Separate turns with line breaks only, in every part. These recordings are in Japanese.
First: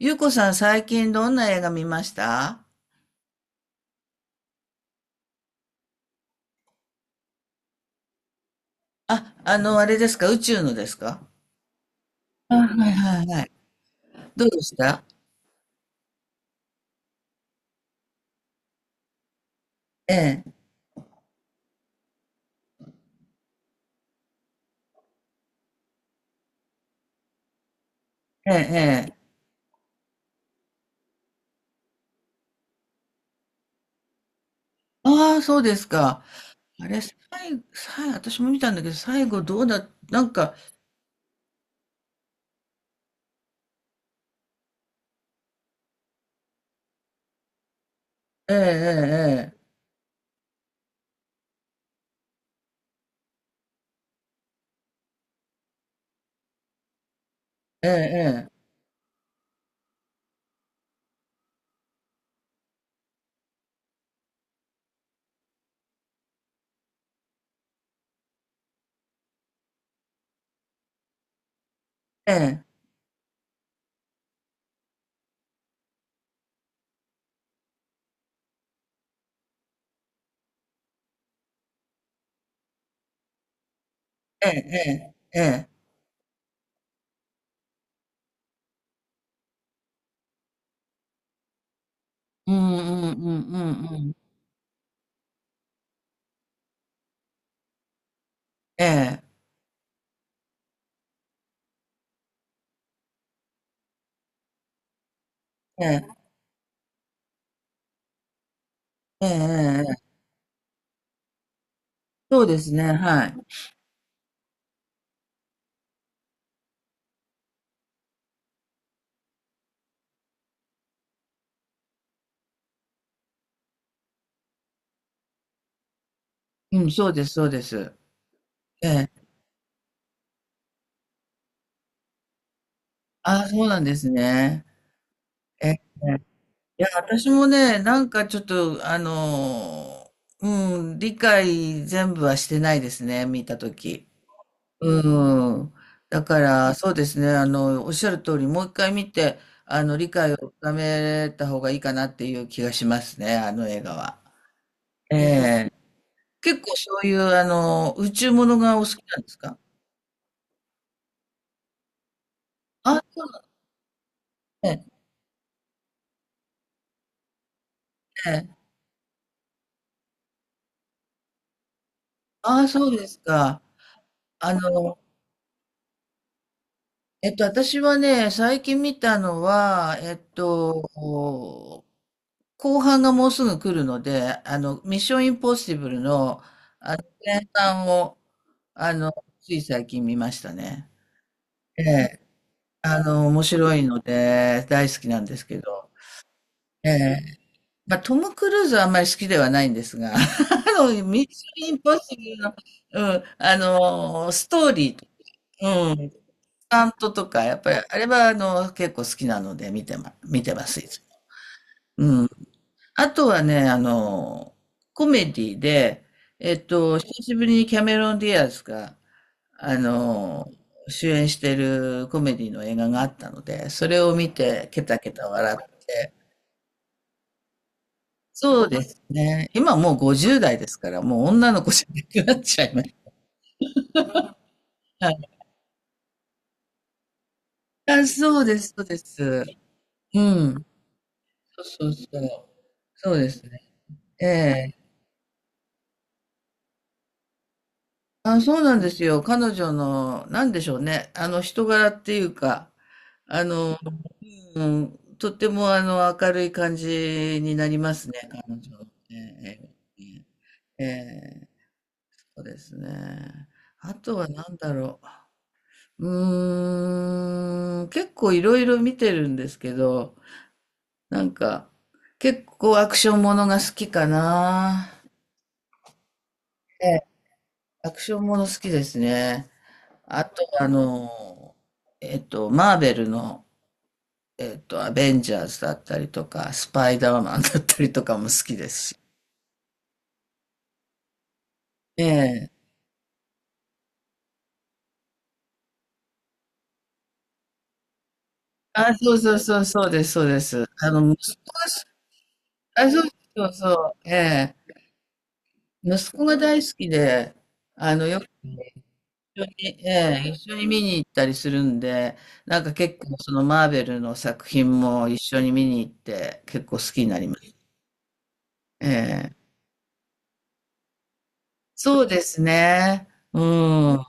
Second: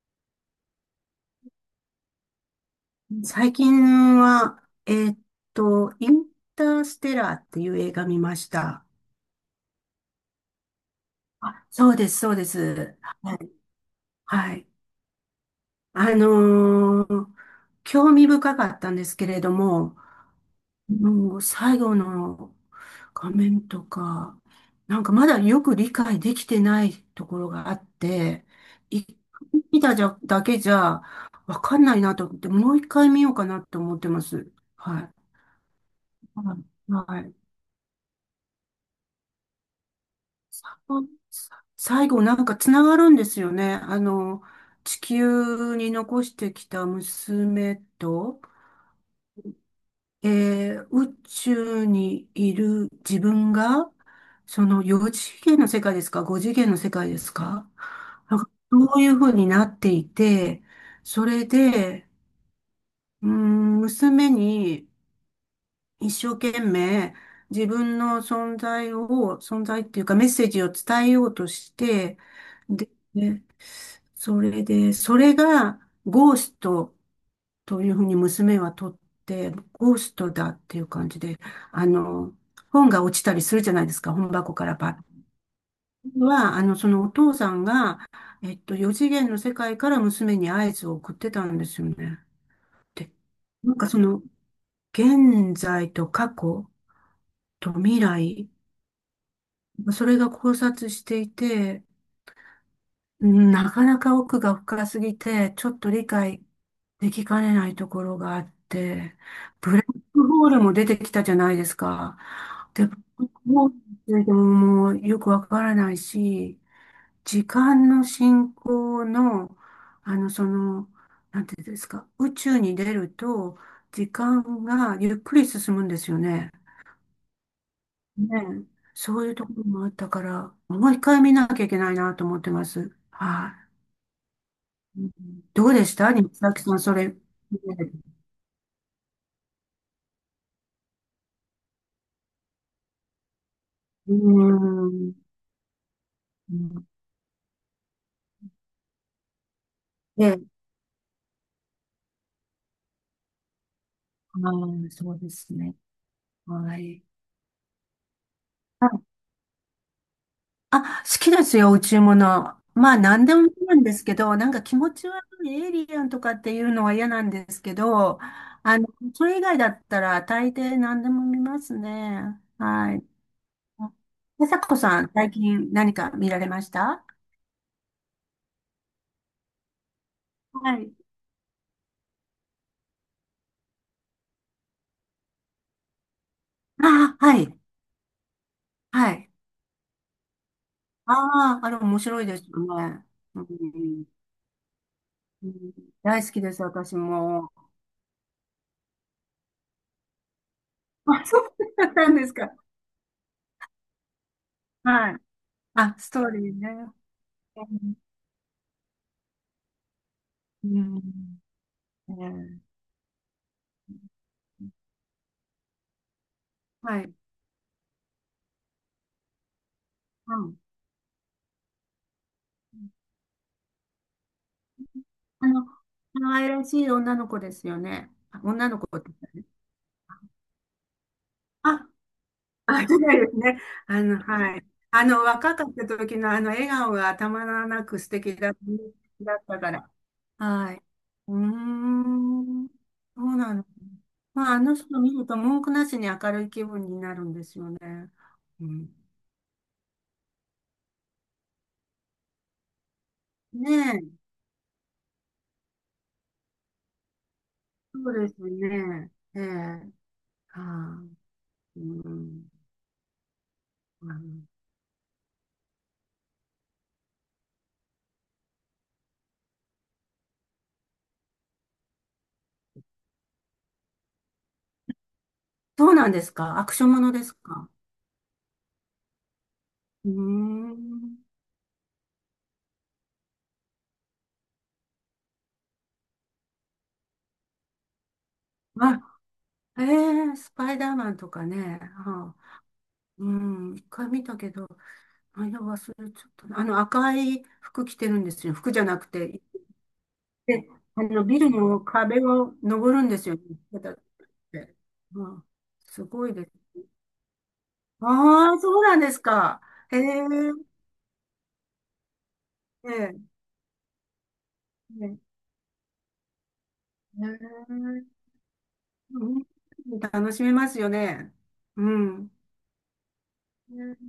ゆうこさん、最近どんな映画見ました？
最近は、インターステラーっていう映画見ました。
あ、あれですか？宇宙のですか？
あ、そうです、そうで
はい
す。
はい
は
はい。
い。
どう
は
で
い。
した？
あのー興味深かったんですけれども、
ええ、
もう最後の画面とか、なんかまだよく理解できてないところがあって、
ええ、
一
ええ。
回見ただけじゃわかんないなと思って、もう一回見ようかなと思ってます。はい。
ああ、そうですか。
は
あ
い。
れ、
はい
最後、最後、私も見たんだけど、最後どうだ、なんか、
最後なんかつながるんですよね。地球に残してきた娘と、
ええ、
宇宙にいる自分が、その4次元の世界ですか？ 5 次元の世界ですか？
ええ、
なん
え
か
え、
そういうふうになっていて、それで、うーん、娘に一生懸命自分の存在を、存在っていうかメッセージを伝えようとして、
ええ、
でそれで、それがゴーストというふうに娘は取って、ゴーストだっていう感じで、あの、本が落ちたりするじゃないですか、本
ええ、
箱か
え
らパ
え、ええ、ええ、
ッ。は、あの、そのお父さんが、四次元の世界から娘に合図を送ってたんですよね。
うんう
で、
んうんう
なんか
ん
そ
うん。
の、現在と過去と未来、
ええ、
それが交錯していて、うんなかなか奥が深すぎて、ちょっ
え
と理
え、
解できかねないところがあって、
え
ブラ
え、
ッ
ええ、
クホールも出てきたじゃないですか。
そうです
で、
ね、
ブラ
は
ッ
い。
クホールについてももうよくわからないし、時間の進行の、あの、その、なんていうんですか、宇宙に出ると、時間がゆっくり進むんですよね。
うん、そうです、そうです。
ねえ、
ええ、
そういうところもあったから、もう一回見なきゃいけないなと思ってます。
ああ、
は
そう
い。
なんですね。
うんど
え
う
え、
でした、西崎さん、
いや、
それ？ね
私もね、なんかちょっと、ー、うん、理解全部はしてないですね、見たとき。
うーん。
うん。だから、そうですね、おっしゃる通り、もう一回見て、理解を
で、
深めた方がいいかなっていう気がしますね、あの映画は。
そ
え
うです
え。
ね。
結構
は
そ
い。
ういう、宇宙ものがお
は
好き
い
なんですか？
あ、好きですよ、宇宙物。まあ、
あ、そ
何
う
で
なん
もいいんですけど、なんか
です
気
ね。
持ち悪いエイリアンとかっていうのは嫌なんですけど、
ええ。
それ以外だったら大抵何でも見ますね。
ああ、そう
はい。
ですか。
で、
あ
さこ
の、
さん、最近何か見られました？
私はね、最近見たのは、
はい。
後半がもうすぐ来るので、ミッションインポッシブルの、
あは
前
い。
半を、あ
は
の、
い。
つい最近見ましたね。
ああ、あれ
え
面
え、
白いですよね。
面
う
白いの
ん
で、大好きなんです
う
け
ん
ど、
大好きです、
え
私
え、
も。
まあ、トム・クルーズはあんまり好きではないんですが、ミ
あ、
ッ
そ
シ
う
ョンイン
だ
ポ
っ
ッ
た
シ
ん
ブ
です
ル
か。
の、うん、ストーリー、
はい。
う
あ、ス
ん、
トーリー
タン
ね。
トとか、やっ
う
ぱり、
ん。
あれは結構好きなので見てます、いつも。
うん
うん。
ええ
あとはね、コメディで、
はい。
久しぶりにキャメロン・ディアスが、あ
う
の、
ん。
主演してるコメディの映画があったので、それを見て、ケタケタ
あ
笑っ
の、可
て、
愛らしい女の子ですよね。あ
そう
女の
で
子
す
って言ったね。
ね。今もう50代ですから、もう女の子じ
あ、
ゃなくなっちゃいま
あ、
す。
そうですね。はい。あ
はい。
の、若かった時のあの笑顔がたまらなく
あ、
素敵
そうです、そうです。
だったから。
うん。
はい。うー
そうそうそう。
ん。
そう
そ
で
う
す
な
ね。
の。
え
まあ、あ
え。
の人見ると文句なしに明るい気分になるんですよね。
あ、そう
う
なんで
ん。
すよ。彼女の、なんでしょうね。人柄っていうか、あ
ね
の、
え。
うん、とっても、明るい感じになります
そう
ね、
です
彼女の。
ね。ええ。
ええ、え
は
え、
い。う
そう
ん。
ですね。あとは何
う
だろう。うーん、結構いろいろ見てるんですけど、なんか、結構アクションものが好きかな。
そうなんですか？アクショ
え
ン
え、
ものですか？
アクションもの好きですね。
う
あと、
ーん。
マーベルの、アベンジャーズだったりとか、スパイダーマンだったりとかも好きですし。
あ、ええ、スパイダーマンとかね。
え
はあ、
え。
うん。一回見たけど、内容忘れちゃったな。あの赤い服着てるんですよ。服じゃ
あ、
なく
そうそう
て、
そう、そうです、そうです。
で、
息
ビル
子が。
の壁を
あ、
登
そう
るんですよね。
そうそ
ペタ
う、
っ
ええ。
て。うん。す
息子
ごい
が
です。
大好きで、よく
ああ、そうなんです
一緒
か。
に、え
へえ、
え、一緒に見に行ったりするんで、なんか
え
結構そ
え、
のマーベルの作品
ええ、
も
へ
一
え
緒に見に行って、結構好きになります。え
う
え。
ん楽しめますよね。う
そうで
ん。
すね。う
ね
ん。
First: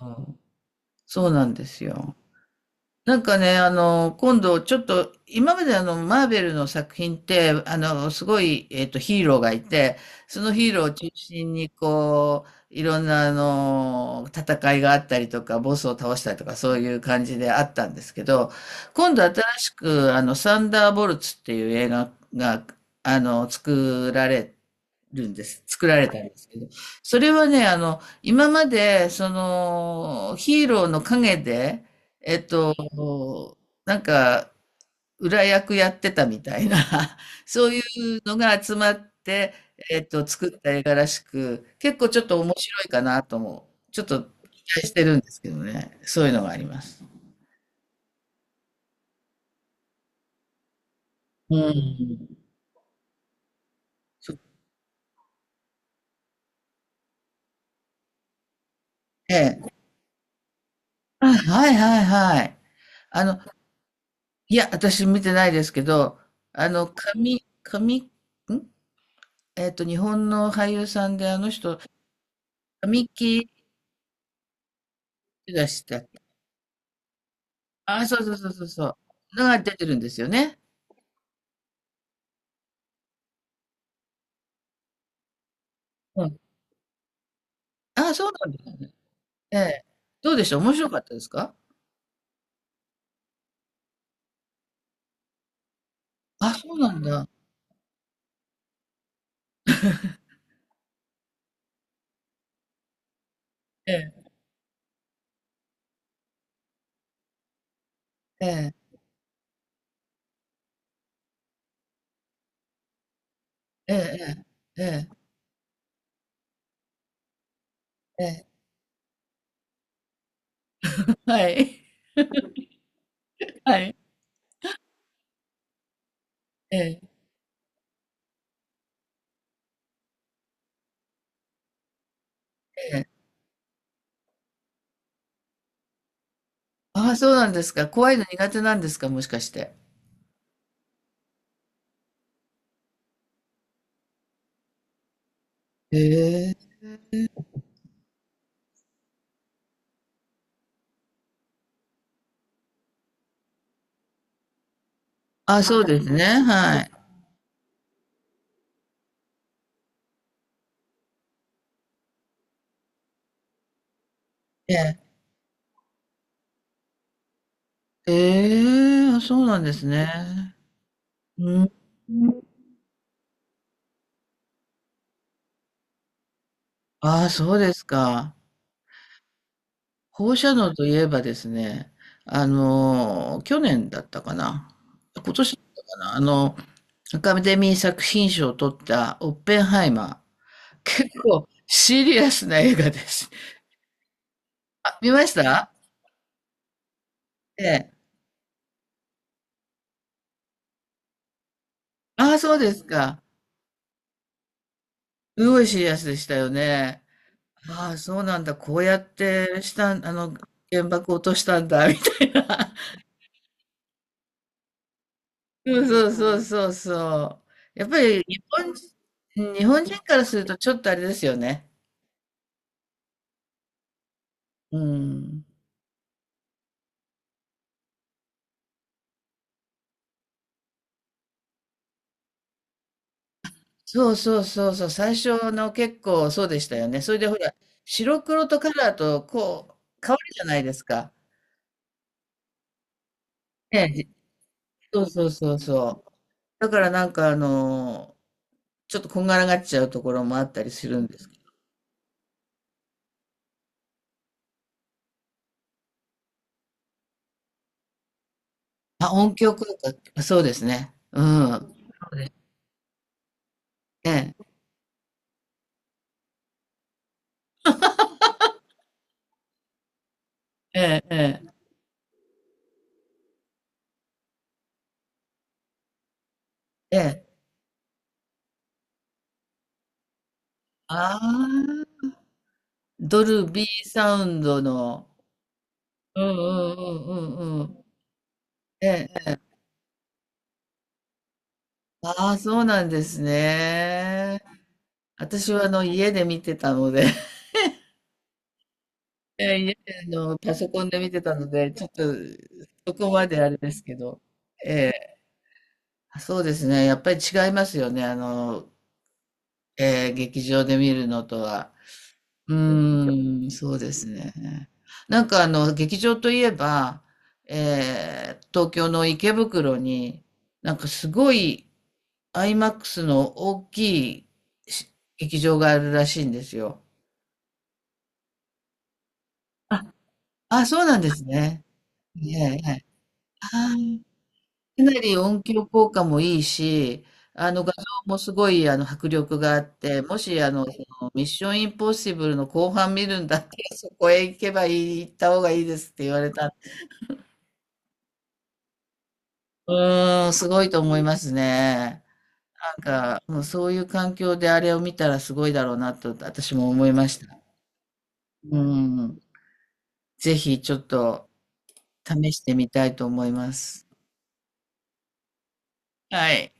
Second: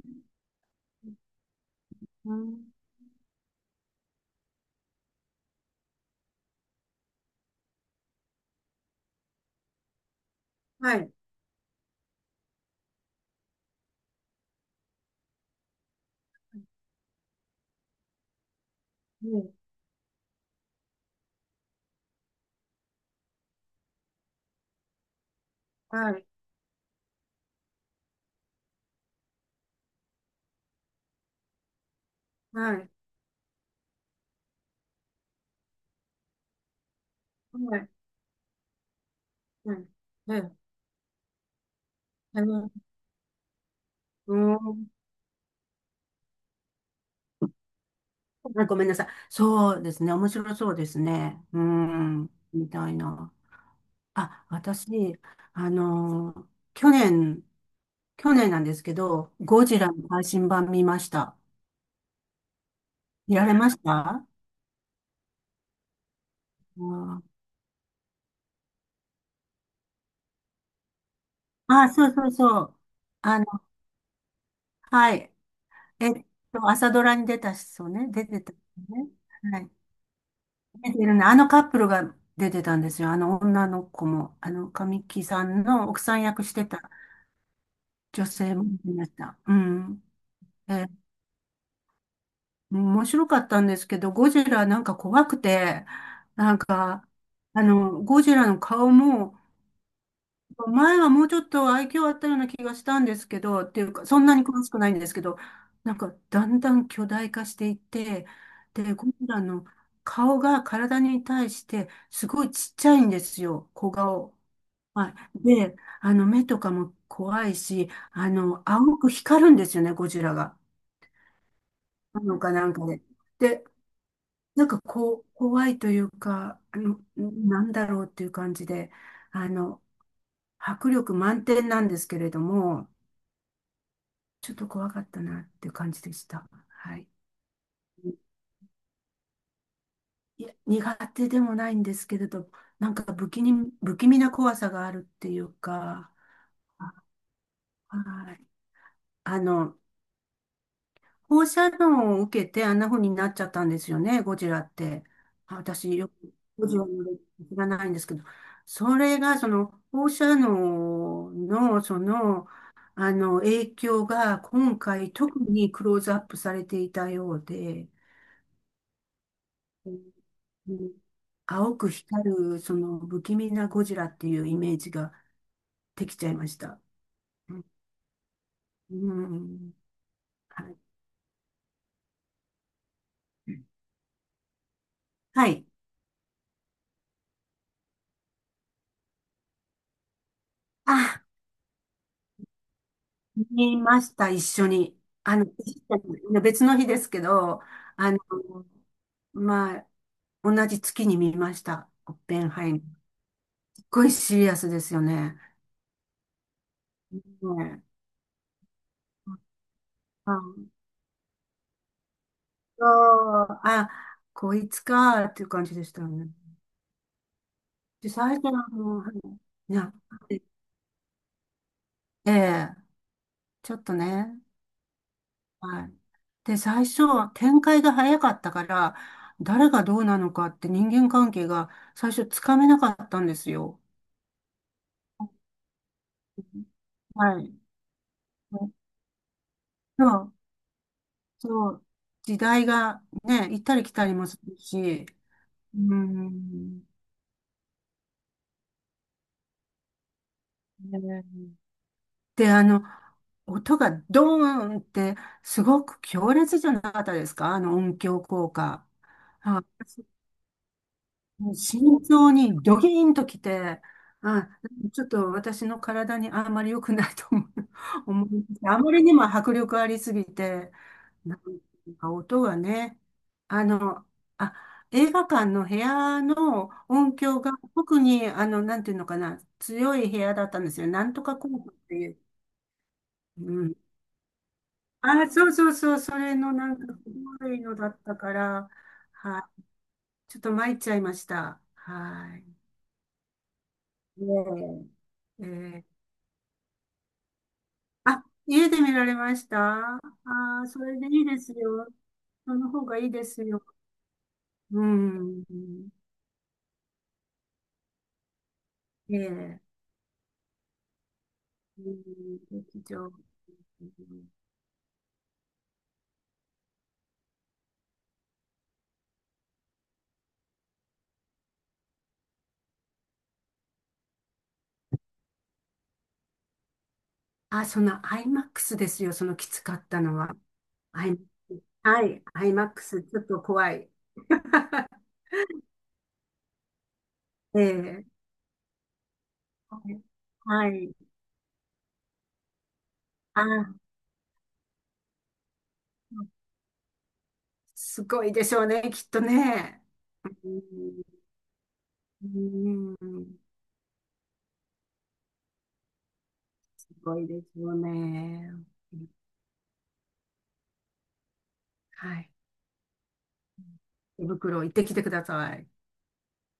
そうなんですよ。
うん、
なんかね、今度ちょっと、今までマーベルの作品って、すごい、ヒーローがいて、そのヒーローを
は
中
い、
心に、こう、いろんな、戦いがあったりとか、ボスを倒したりとか、そういう感じであったんですけど、今度
う
新
ん
しく、サンダーボルツっていう映画が、作られるんです。作られ
は
た
い、
んですけど。それはね、今まで、その、ヒーローの陰で、えっと、
はい、
なんか、裏役やってたみたいな、
は
そうい
い、
うのが集まって、
はい。え
作
え、
った映画らしく、結構ちょっと
あ
面
の、
白いかなとも、ちょっと
う
期待
ん。
してるんですけどね。そういうのがあります。
ごめんなさい。そうですね。面白そうですね。
う
うん。
ん。
みたいな。
そ
あ、私、あのー去年、去年なんですけど、
ええ。
ゴジラの配信版見まし
あ、
た。
はいはいはい。あ
見
の、
られました？
いや、私見てないですけど、
あ
神、ん日本の俳優さんで、あの人、
あ、そうそうそう。
神
あの、
木
はい。
出したっ
え
け？
っ朝ドラに出た人
あ、
ね、
そう
出
そう
て
そ
た
う
人
そうそ
ね。
う。のが
はい。
出てるんですよね。
出てるね。あのカップルが出てたんですよ。あの女の子も、神木さんの奥さん
うん。
役してた
あ、
女
そうなん
性
で
も
す
出て
ね。
ました。う
ええ。
ん。
どうでした？面
え
白かったですか？
面白かったんですけど、ゴジラなんか怖くて、
あ、
なん
そうなん
か、
だ。
ゴジラの顔も、前はもうちょっと愛嬌あったような気がしたんですけど、ってい
え
うか、そん
え、
なに詳しくないんですけど、なんか、だんだん巨大化していって、
ええ、
で、ゴジラの顔が体に対して、すごいちっちゃいんですよ、小
え
顔。
え、え
は
え、
い。で、目とかも怖いし、
ええ。
青く光るんですよね、ゴジラが。
はい。
あのかなんかで。で
はい。
なんかこう、怖いというか、
ええ、
なんだろうっていう感じで、あの、迫力満点なんですけれども、
ええ。
ちょっと怖かったなっていう感じでした。はい。
あ、そうなんですか。怖いの苦手なんですか？もしかして。
いや、苦手でもないんですけれど、なんか不気味な怖さがあるっていう
え
か、
え。
はい。あの、放射能を受けてあんな風になっちゃったんですよね、ゴジラって。あ
あ、そう
私、
で
よ
すね。
くゴジ
は
ラ
い。
の歴史知らないんですけど、それが、その、放射能の、その、影響が、
え
今
え。
回、特にクローズアップされていたようで、
ええ、あ、そうなんです
う
ね。
ん
うん。
青く光る、その、不気味なゴジラっていうイメージができちゃいました。
ああ、そ
う
う
ん、
ですか。
うん
放射
は
能
い。
といえばですね、去年だったかな。今
は
年だっ
い。
たかな。アカデミー作品賞を取ったオッペンハイマー。結
あ
構シリアスな映画です。
見ました、一緒に。
あ、見まし
あの、
た？
別の日ですけど、
ええ。
あの、まあ、同じ月に見ました。オッ
あ
ペ
あ、
ン
そう
ハイ
で
マー。
すか。
すっごいシリアスですよね。
すごいシリアスでしたよね。
ね
ああ、そうなんだ。こうやっ
え
てしたん、
あ、
原爆落としたんだ、みたいな。
そうあ、こいつかっていう感
そ
じで
う
した
そ
よ
う
ね。
そうそうそう。やっぱ
で、
り
最
日
初
本
はい
人、日
い
本
や、
人からするとちょっとあれですよね。
ええ、ちょっとね。
うん。
はい。で、最初、展開が早かったから、誰がどうなのかって人間関係が最初つかめなかったんですよ。
そうそうそうそう。最初の結構そうでしたよね。それでほ
は
ら、
い。
白黒とカラーとこう、
そ
変わる
う、
じゃないですか。
そう、時代がね、行ったり
ね、
来たりもする
そ
し、
うそうそう
う
そう。だか
ん。
らなんかちょっとこんがらがっちゃうところもあったりするんで
ね
すけど。
で、音がドーンってすごく強烈じゃなかったですか？あの音響効果。
まあ、音響
あ
効果、そうですね。う
もう慎
ん。
重にドキーンときて、
ええ、
あ、ちょっと私の体にあんまり良くないと思う、思いました。あまりにも迫力ありすぎて、
ええ、え
なん
え。
か音がね、あの、あ、映画館の部屋の
え
音
え、
響が特に、なんていうのかな、強い部屋だったんですよ。なん
あ
とかコートって
あ、
いう。
ドル
う
ビ
ん。
ーサウンドの、
あ、そうそうそう、そ
うんう
れのなんか
んうんう
古い
んう
の
ん。
だったから、
ええ、
はい。ちょっと参っちゃいました。
あ
は
あ、
い。
そうなんですね。
ねええ
私はあの
ー、
家で見てたので、
あ、家で見られま
え
した？
え、家で
あ
あのパ
あ
ソ
そ
コンで
れで
見て
いい
た
で
の
す
で、ちょ
よ。
っと
その方
そ
がいい
こ
で
まで
す
あれ
よ。
ですけど。
うん。
あ、そうですね。やっぱり違いますよね。
ええ、
ええ、劇場で見るのとは。
うん、
う
劇場。
ーん、そう
う
です
ん
ね。なんか劇場といえば、え東京の池袋に、なんかすごい IMAX の大きいし劇場があるらしいんですよ。
あ、その IMAX ですよ。そのきつかっ
あ、
たのは。
あ、そうなん
は
で
い。
すね。
は
は
い。
いはいはい。
IMAX、ちょっと怖
あ
い。
ーかな り音響効果もいいし、あ
え
の画像
え。
もすごい迫力があって、もし
は
そ
い。
のミッションインポッシブルの後半見るんだったら
あ、
そこへ行けばいい、行った方がいいですって言われたんで。
すごいでしょうね、きっと
う
ね。
ーん、す
う
ごいと思
ん、
いますね。
うん
なんか、もうそういう環境であれを見たらすごいだろうなと私も思
す
いま
ご
し
い
た。
ですよね。
うん。ぜひちょっと
はい。
試してみたいと思います。
手袋行ってきてください。
はい。